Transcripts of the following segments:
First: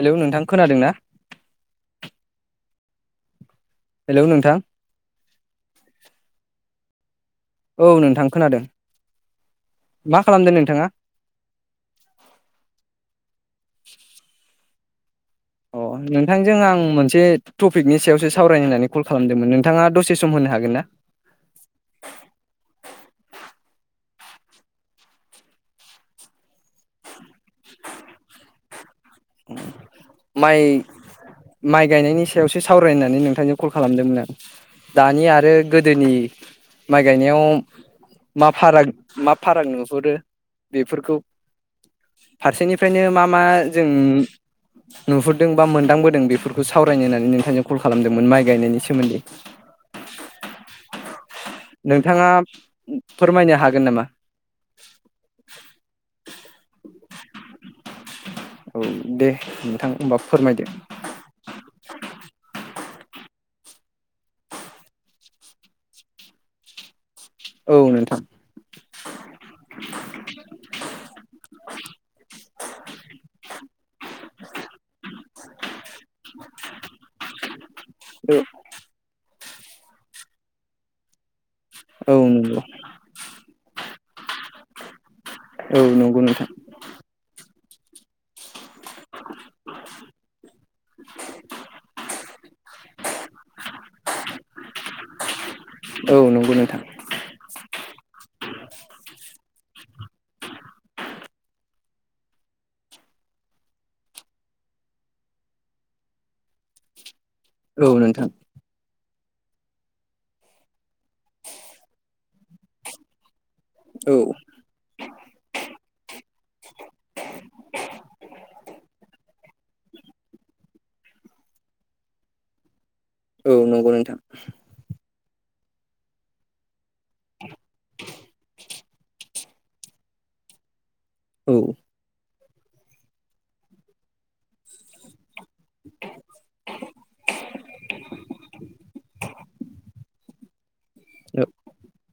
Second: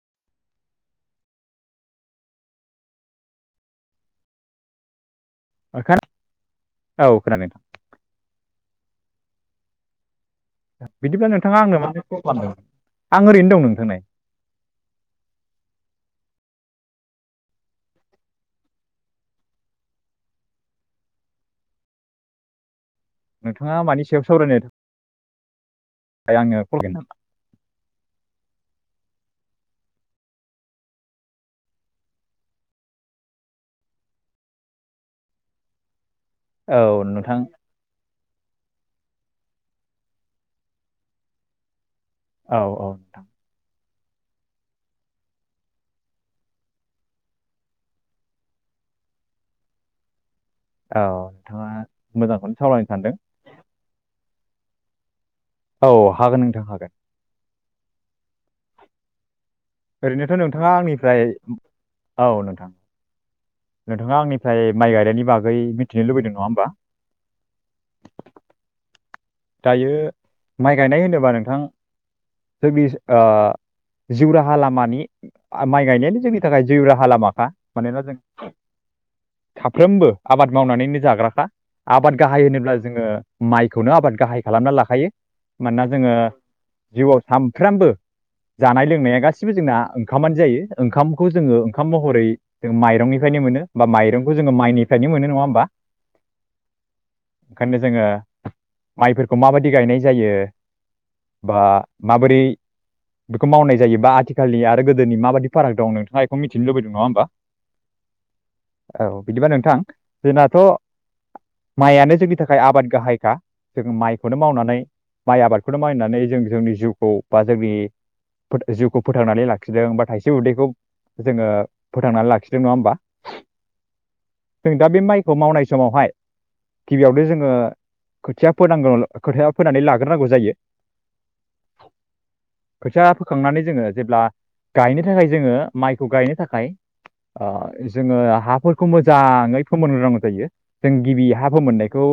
Hello नोंथां खोनादों ना? हेलौ नोंथां औ खोनादों। नोंथां औ नोंथां खोनादों मा खालामदों नोंथाङा बिदिब्ला नोंथाङा आंनो माने फल खालामदों आं ओरैनो दं नोंथां नै अ नोंथांजों आं मोनसे टपिकनि सायावसो सावरायनो होननानै कल खालामदोंमोन नोंथाङा दसे सम होनो हागोन ना? नोंथाङा मानि सायाव सावरायनो थाखाय आंनो [unintelligible] नामा माइ माइ गायनायनि सायावसो सावरायनानै नोंथांजों कल खालामदोंमोन आं दानि आरो गोदोनि माय औ नोंथां गायनायाव मा फाराग मा फाराग नुहुरो बेफोरखौ औ औ फारसेनिफ्रायनो नोंथां मा मा जों नुहुरदों बा मोनदांबोदों बेफोरखौ सावरायनो होननानै नोंथांजों कल खालामदोंमोन माइ गायनायनि सोमोन्दै। औ नोंथाङा नोंथाङा मोजांखौनो सावरायनो सानदों फोरमायनो हागोन नामा? [inaudible] औ हागोन नोंथां हागोन। औ दे नोंथां होमबा ओरैनोथ' फोरमायदो नोंथाङा आंनिफ्राय औ नोंथां नोंथाङा आंनिफ्राय माइ गायनायनि बागै मिथिनो लुबैदों नङा होमबा औ नोंथां दायो माइ गायनाय होनोबा नोंथां जोंनि ओ जिउ राहा लामानि माइ गायनायानो जोंनि थाखाय जिउ राहा लामाखा मानोना जों साफ्रोमबो आबाद मावनानैनो जाग्राखा आबाद औ गाहाय नंगौ होनोब्ला जोङो माइखौनो आबाद खालामना लाखायो औ मानोना जोङो नंगौ नोंथां जिउआव साम साफ्रोमबो जानाय लोंनाया गासिबो जोंना ओंखामानो जायो ओंखामखौ जोङो ओंखाम महरै जों माइरंनिफ्रायनो मोनो बा माइरंखौ जोङो माइनिफ्रायनो मोनो नङा होमबा औ नंगौ नोंथां बेखायनो जोङो माइफोरखौ माबायदि गायनाय जायो बा माबोरै बेखौ मावनाय जायो बा आथिखालनि आरो गोदोनि माबादि फाराग दं नोंथाङा एखौ मिथिनो लुबैदों नङा होमबा औ नोंथां औ बिदिबा नोंथां जोंनाथ' माइयानो जोंनि थाखाय आबाद गाहायखा जों औ माइखौनो मावनानै माइ आबादखौ मायनानै जों जोंनि जिउखौ बा जोंनि जिउखौ फोथांनानै लाखि लाखिदों बा थाइसे उदैखौ जोङो फोथांनानै लाखिदों नङा होमबा। औ नंगौ नोंथां जों दा बे माइखौ मावनाय समावहाय गिबियावनो जोङो खोथिया फोनांगौ खोथाया फोनानै लाग्रोनांगौ जायो। औ खोथिया फोखांनानै जोङो जेब्ला गायनो थाखाय जोङो माइखौ गायनो थाखाय ओ जोङो हाफोरखौ मोजाङै फोमोनग्रो नांगौ जायो। जों गिबि हा फोमोननायखौ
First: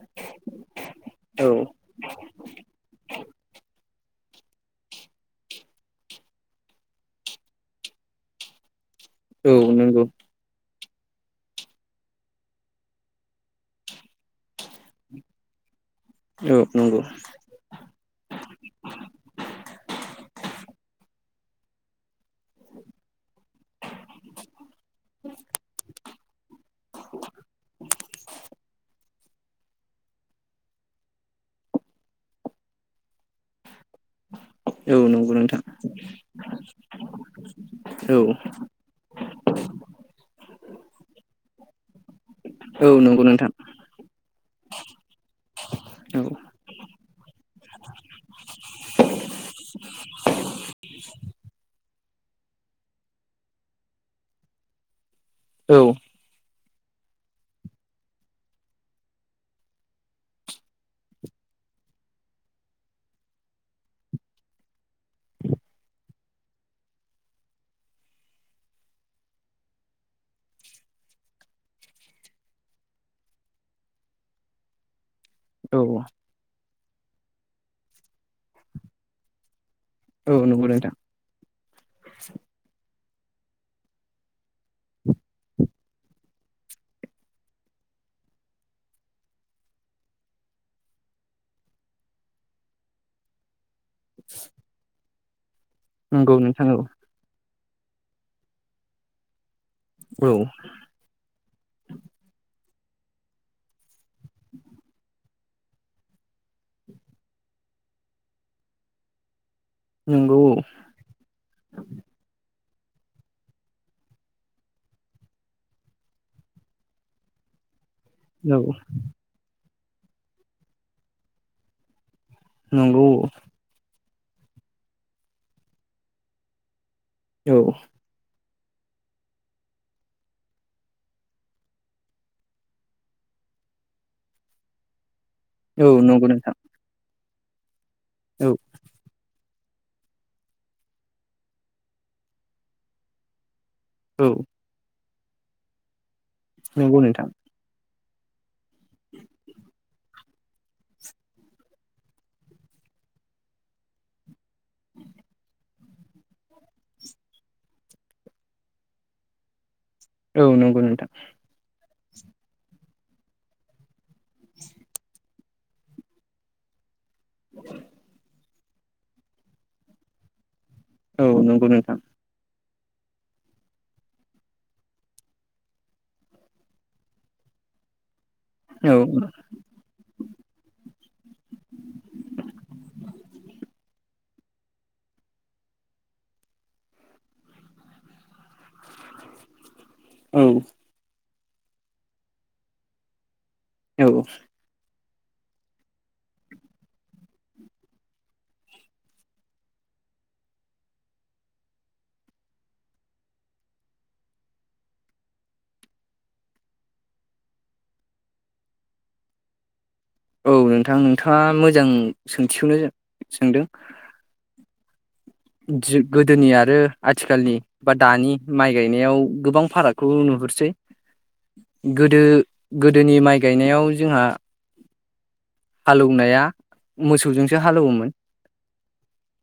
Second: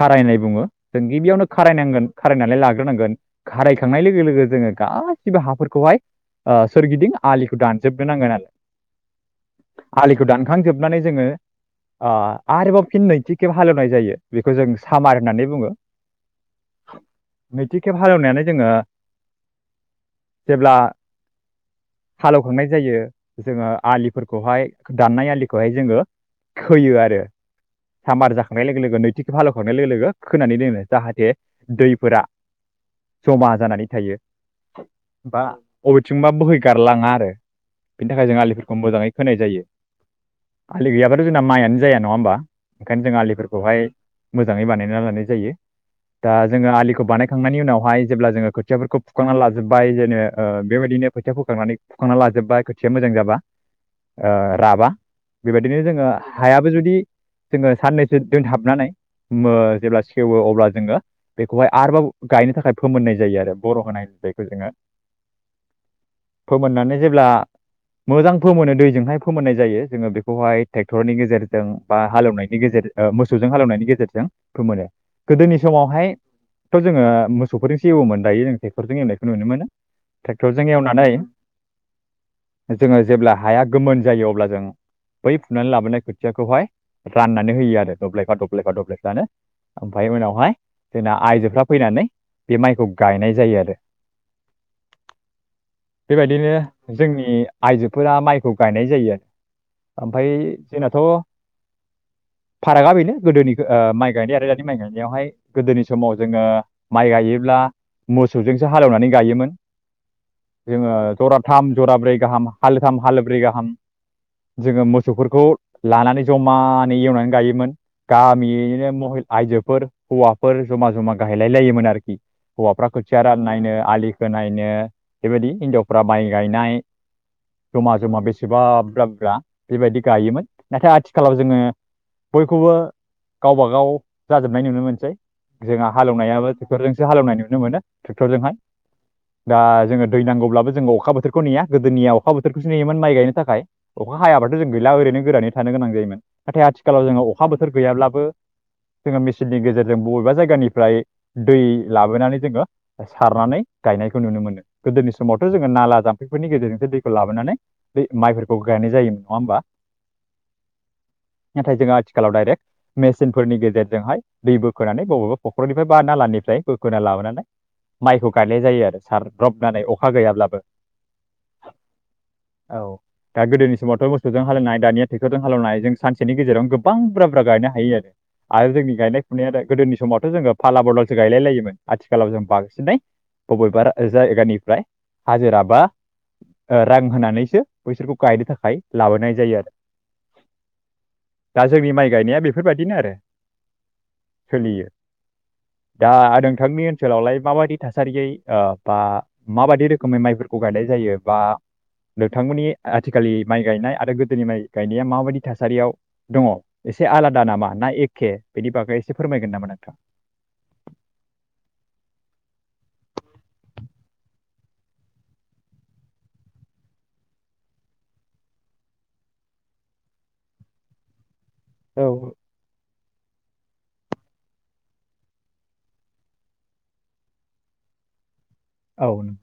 खारायनाय बुङो जों गिबियावनो औ खारायनांगोन खारायनानै लाग्रोनांगोन खारायखांनाय लोगो लोगो जोङो गासिबो हाफोरखौहाय ओ सोरगिदिं आलिखौ दानजोबनो नांगोन आरो औ नंगौ आलिखौ दानखांजोब नानै जोङो ओ आरोबाव फिन नैथि खेब हालेवनाय जायो बेखौ जों सामार होननानै बुङो औ नंगौ नैथि खेब हालेवनायानो जोङो जेब्ला हालेवखांनाय जायो जोङो आलिफोरखौहाय दाननाय आलिखौहाय जोङो खोयो आरो सामबार जाखांनाय लोगो लोगो नैथि खेब हालेवखांनाय लोगो लोगो खोनानै दोनो जाहाथे दैफोरा जमा जानानै थायो औ नंगौ बा नोंथां बबेथिंबा बोहैगारलाङा आरो बिनि औ थाखाय जों आलिफोरखौ मोजाङै खोनाय जायो आलि गैयाबाथ' जोंना माइआनो जाया नङा होमबा औ ओंखायनो जों नंगौ नोंथां आलिफोरखौहाय मोजाङै बानायनानै ला नाय जायो। औ दा जोङो आलिखौ बानायखांनायनि उनावहाय जेब्ला जोङो खोथियाफोरखौ फुखांनानै लाजोबबाय जेनो बेबायदिनो खोथिया फुखांनानै फुखांनानै लाजोबबाय खोथिया मोजां जाबा ओ राबा बेबायदिनो औ जोङो हायाबो जुदि जोङो साननैसो दोनथाबनानै मो जेब्ला सेवो अब्ला जोङो बेखौहाय आरोबाव गायनो थाखाय फोमोननाय जायो आरो बर' होनाय बेखौ जोङो फोमोननानै जेब्ला मोजां फोमोनो दैजोंहाय फोमोननाय जायो जोङो बेखौहाय ट्रेक्टरनि गेजेरजों बा हालेवनायनि गेजेरजों ओ मोसौजों हालेवनायनि गेजेरजों फोमोनो गोदोनि औ समावहाय थ' जोङो मोसौफोरजोंसो एवोमोन दायो जों टेक्टरजों एवनायखौ नु मोनो औ नंगौ ट्रेक्टरजों नोंथां एवनानै जोङो जेब्ला हाया गोमोन जायो अब्ला जों बै फुनानै लाबोनाय खोथियाखौहाय राननानै होयो आरो दब्लायफा दब्लायफा दब्लायफानो ओमफ्राय उनावहाय जोंना आइजोफ्रा फैनानै बे माइखौ गायनाय जायो आरो [inaudible] नंगौ बेबायदिनो नोंथां औ जोंनि आयजोफोरा माइखौ गायनाय जायो ओमफ्राय औ जोंनाथ' फारागा बेनो गोदोनि ओ माइ गायनाय आरो माइ गायनायावहाय गोदोनि समाव जोङो माइ गायोब्ला मोसौजोंसो हालेवनानै गायोमोन नंगौ जोङो जराथाम जराब्रै गाहाम हालोथाम हालब्रै गाहाम जोङो मोसौफोरखौ लानानै जमानै एवनानै गायोमोन औ गामियैनो महि हिनजावफोर हौवाफोर जमा जमा गायलायलायोमोन आरोकि हौवाफ्रा नंगौ खोथिया राननायनो आलि खोनायनो बेबायदि हिनजावफ्रा माइ गायनाय औ जमा ज'मा बे बेसेबा ब्ररजा ब्ररजा बेबायदि गायोमोन नाथाय आथिखालाव जोङो बयखौबो गावबा गाव जाजोबनाय नुनो मोनसै औ जोंहा नंगौ हालेवनायाबो नोंथां ट्रेक्टरजोंसो हालेवनाय नो नो मोनो औ ट्रेक्टरजोंहाय दा जोङो दै नांगौब्लाबो जोङो अखा बोथोरखौ नेया गोदोनिया अखा बोथोरखौसो नेयोमोन माइ गायनो थाखाय अखा औ हायाबाथ' जों गैला ओरैनो गोरानै थानो गोनां जायोमोन नाथाय नंगौ आथिखालाव जोङो नोंथां अखा बोथोर गैयाब्ला बो जोङो मेसिननि गेजेरजों बबेबा जायगानिफ्राय दै लाबोनानै जोङो सारनानै गायनायखौ नुनो मोनो गोदोनि समावथ' जोङो नाला जामफैफोरनि गेजेरजोंसो दैखौ लाबोनानै माइफोरखौ गायनाय जायोमोन नङा होमबा औ नंगौ नोंथांं खालाव डाइरेक्ट मेसिनफोरनि गेजेर जोंहाय दै बोखोनानै बबेबा ह'ख्रनिफ्राय बा नालानिफ्राय बो खोना लाबोनानै माइखौ गाय नाय जायो आरो साफ्रबनानै अखा गैयाब्लाबो औ नंगौ नोंथां औ दा गोदोनि समावथ' मोसौजों हालेवनाय दानिया ट्रेक्ट'रजों हालेवनाय जों सानसेनि गेजेरावनो गोबां बुरजा बुरजा गायनो हायो आरो। आरो जोंनि औ गायनाय फुनाया गोदोनि समावथ' जोङो फाला बदलसो गायलाय लायोमोन आथिखालाव जों बांसिनै बबेबा ओ जायगानिफ्राय हाजिरा बा ओ रां होनानैसो बैसोरखौ गायनो थाखाय लाबोनाय जायो आरो। औ दा जोंनि माइ गायनाया बेफोरबायदिनो आरो। औ सोलियो दा नोंथांनि ओनसोलावलाय माबायदि थासारियै ओ बा माबायदि रोखोमै माइफोरखौ गायनाय जायो बा नोंथांमोननि आथिखालि माइ गायनाय आरो गोदोनि माइ गायनाया माबायदि थासारियाव दङ एसे आलादा नामा ना ए खे बेनि बागै एसे फोरमायगोन नामा नोंथां? औ नोंथां नोंथाङा मोजां सोंथिखौनो सोंदों। गोदोनि आरो आथिखालनि बा दानि माइ गायनायाव गोबां फारागखौ नुहुरसै। औ गोदो गोदोनि माइ गायनायाव जोंहा हालौवनाया मोसौजोंसो हालौवोमोन। औ नों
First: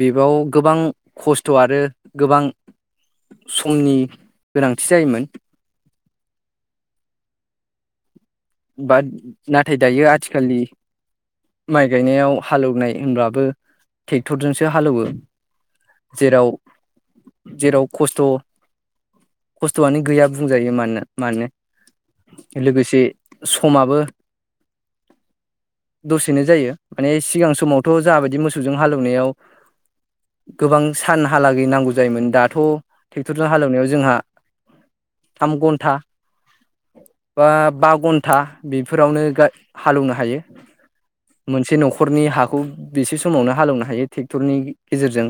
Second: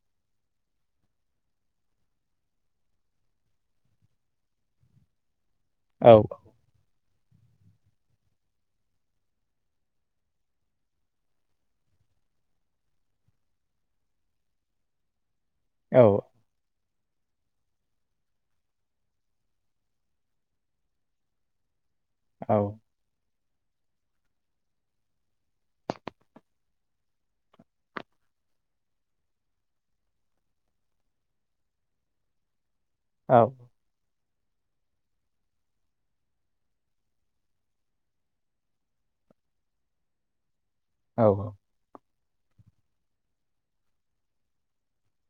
बेबाव गोबां खस्थ' आरो गोबां समनि गोनांथि जायोमोन। औ औ बा नाथाय दायो आथिखनि माइ गायनायाव हालौवनाय होनबाबो ट्रेक्टरजोंसो हालौवो। औ जेराव जेराव खस्थ' खस्थ'आनो गैया बुंजायो मानो मानो। औ लोगोसे समाबो दसेनो जायो माने सिगां समावथ' जाबायदि मोसौजों हालेवनायाव गोबां सानहालागै नांगौ जायोमोन दाथ' ट्रेक्टरजों हालेवनायाव जोंहा थाम घन्टा ब बा घ था बेफोरावनो हालौवनो हायो। औ मोनसे न'खर रनि हाखौ बेसे समावनो हालेवनो हायो ट्रेक्टरनि गेजेरजों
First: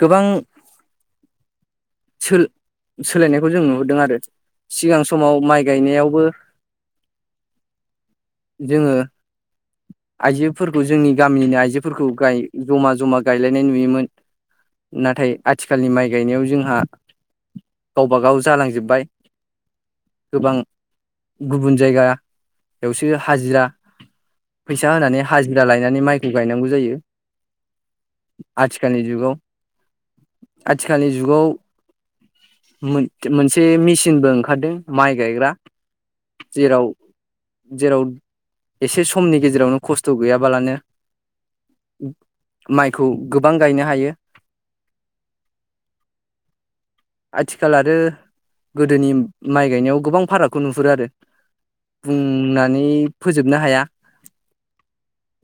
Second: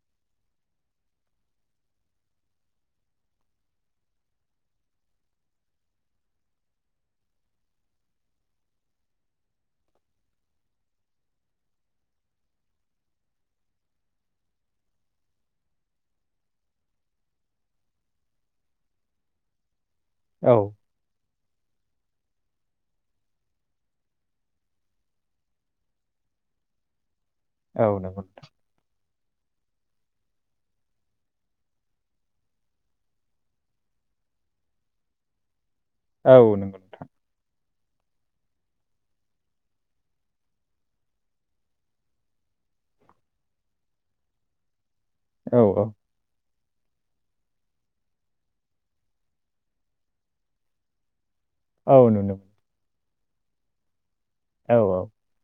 गोबां सोलायनायखौ जों नुहदों आरो। सिगां समाव माइ गायनायावबो जोङो आइजोफोरखौ जोंनि गामिनि आइजोफोरखौ जमा जमा गायलायनाय नुयोमोन नाथाय आथिखालनि माइ गायनायाव जोंहा गावबा गाव जालांजोब्बाय। गोबां औ गुबुन जायगा बेयावसो हाजिरा फैसा होनानै हाजिरा लायनानै माइखौ गायनांगौ जायो। औ नंगौ नोंथां आथिखालनि जुगाव आथिखालनि जुगाव मोन-मोनसे मिसिन सिनबो ओंखारदों माइ गायग्रा औ नंगौ जेराव नोंथां जेराव एसे समनि गेजेरावनो खस्थ' गैयाबालानो माइखौ गोबां गायनो हायो। औ औ आथिखाल आरो गोदोनि माइ गायनायाव गोबां फारागखौ नुहुरो आरो। औ नुनो मोनो बुंनानै फोजोबनो हाया औ औ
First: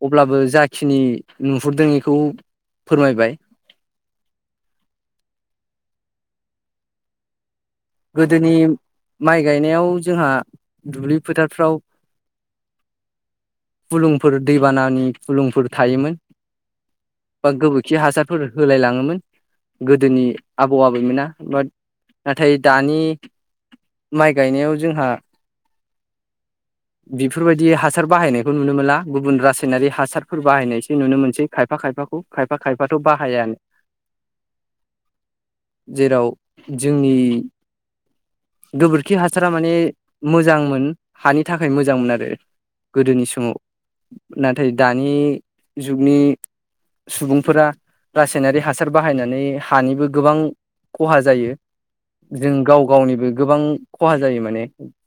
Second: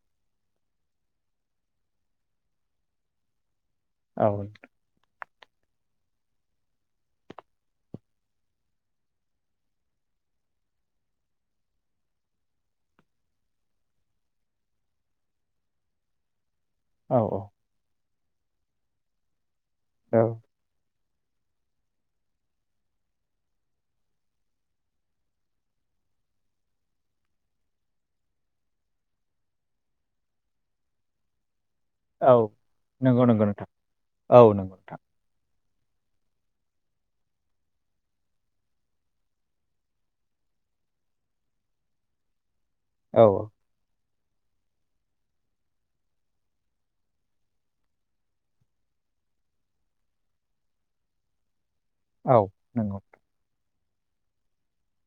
अब्लाबो जाखिनि नुहुरदों इखौ फोरमायबाय औ गोदोनि माइ गायनायाव जोंहा दुब्लि फोथारफ्राव फुलुंफोर दैबानानि फुलुंफोर थायोमोन। औ बा गोबोरखि हासार फोर होलाय लाङोमोन। औ गोदोनि औ आबौ आबैमोना बाद नाथाय दानि माइ गायनायाव जोंहा बेफोरबायदि हासार बाहायनायखौ नुनो मोनला गुबुन रासायनारि हासारफोर बाहायनायसो नुनो मोनसै खायफा खायफाखौ औ खायफा खायफाथ' नंगौ नंगौ बाहायानो नोंथां औ नंगौ नोंथां जेराव जोंनि गोबोरखि हासारा माने मोजांमोन हानि थाखाय मोजां मोन आरो गोदोनि औ समाव नाथाय दानि जुगनि सुबुंफोरा रासायनारि हासार बाहायनानै हानिबो गोबां खहा जायो औ जों गाव नंगौ गावनिबो गोबां खहा जायो माने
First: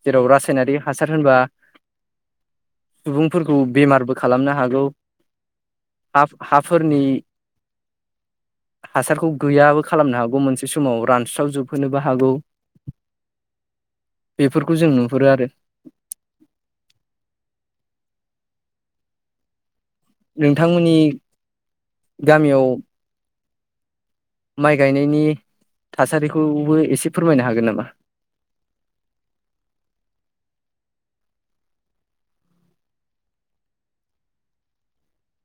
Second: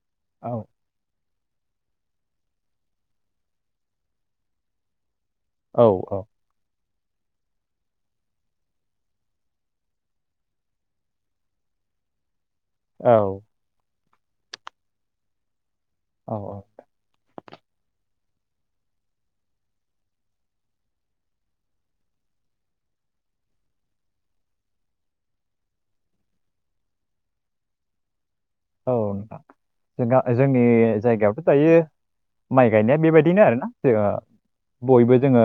जेराव औ रासायनारि हासार मानो होनबा सुबुंफोरखौ बेमारबो खालामनो हागौ औ औ फोरनि हासारखौ गैयाबो खालामनो हागौ मोनसे समाव रानस्रावजोबहोनोबो हागौ औ बेफोरखौ जों नुहुरो आरो औ औ नोंथांमोननि गामियाव माइ गायनायनि थासारिखौबो एसे फोरमायनो हागोन नामा औ नोंथां जों जोंनि जायगायावथ' दायो माइ गायनाया बेबायदिनो आरोना जो बयबो जोङो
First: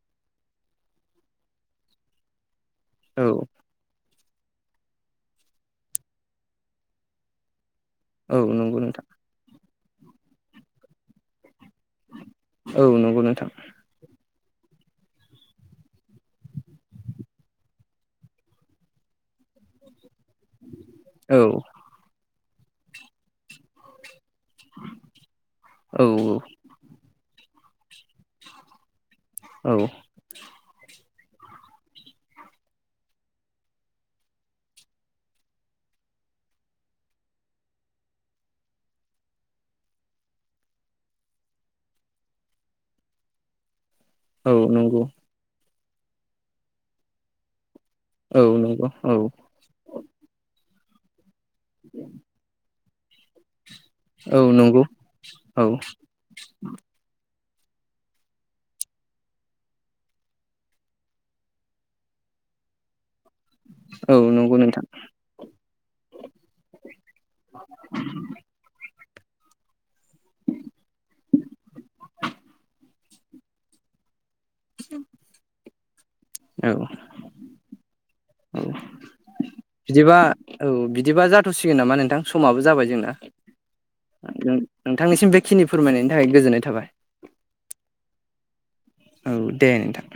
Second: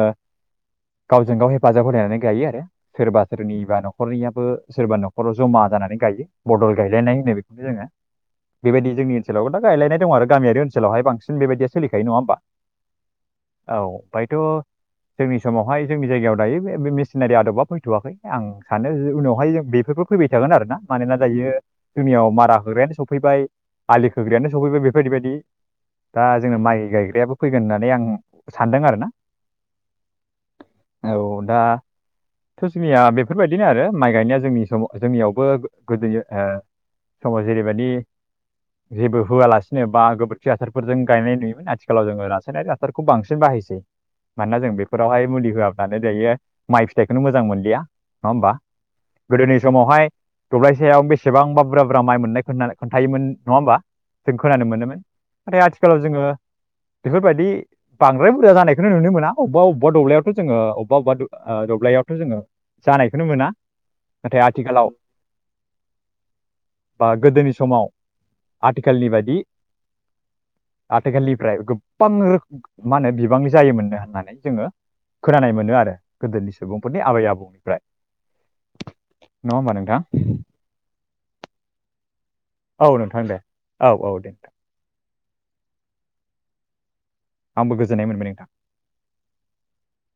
गावजों गाव हेफाजाब होलायनानै गायो आरो सोरबा औ सोरनिबा न'खरनियाबो सोरबा न न'खराव जमा जानानै गायो बदल गायलायनाय होनो बेखौनो जोङो औ नंगौ बेबायदि नोंथां जोंनि ओनसोलावबो दा गायलायनाय दं आरो गामियारि ओनसोलावहाय बांसिन बेबायदि सोलिखायो नङा होमबा औ नंगौ नोंथां औ बाय थ' जोंनि समावहाय जोंनि जायगायाव दायो बे मेसिनारि आदबा फैथ'वाखै आं सानो उनावहाय जों बेफोरखौ फैबाय थागोन आरो ना मानोना औ जायो जोंनियाव मारा होग्रायानो सफैबाय आलिखौ खोग्रायानो सफैबाय बेफोरबायदि बायदि दा जोंना माइ गायग्रायाबो फैगोन होननानै आं सानदों आरो ना औ औ दा थ' जोंनिया बेफोरबायदिनो आरो माइ गायनाया जोंनि समाव जोंनियावबो गोदोनि ओ समाव जेरै बेबायदि जेबो होआलासिनो बा गोबोरखि हसारफोरजों गायनाय नुयोमोन आथिखालाव जोङो रासायारि हसारखौ बांसिन बाहायसै औ मानोना जों नंगौ बेफोरावहाय मुलि होआ माने दायो माइ फिथाइखौनो मोजां मोनलिया नङा औ होमबा नंगौ औ गोदोनि समावहाय दब्लायसेयाव बेसे सेबांबा बुरजा बुरजा माइ मोननाय खोन्थायोम नङा होमबा जों औ खोनानो नंगौ मोनोमोन औ नाथाय आथिखालाव जोङो बेफोरबायदि बांद्राय बुरजा जानायखौनो नुनो मोना अबावबा अबावबा दब्लायावथ' जोङो अबेबा अबेबा दब्लायावथ' जोङो जानायखौनो मोना औ नाथाय नंगौ नोंथां आथिखालाव बा गोदोनि समाव आथि आथिखालनि बायदि आथिखालनिफ्राय गोबां रोखोम मा होनो बिबांनि जायोमोननो होननानै जोङो खोनानाय मोनो आरो गोदोनि औ सुबुंफोरनि आबै आबौनिफ्राय औ नङा होमबा नोंथां बिदिबा औ बिदिबा जाथ'सिगोन नामा नोंथां समाबो जाबाय औ जोंना नोंथां दे औ औ दे नोंथां, नोंथांनिसिम बे खिनि फोरमायनायनि थाखाय गोजोननाय थाबाय आंबो गोजोननाय मोनबाय नोंथां औ दे नोंथां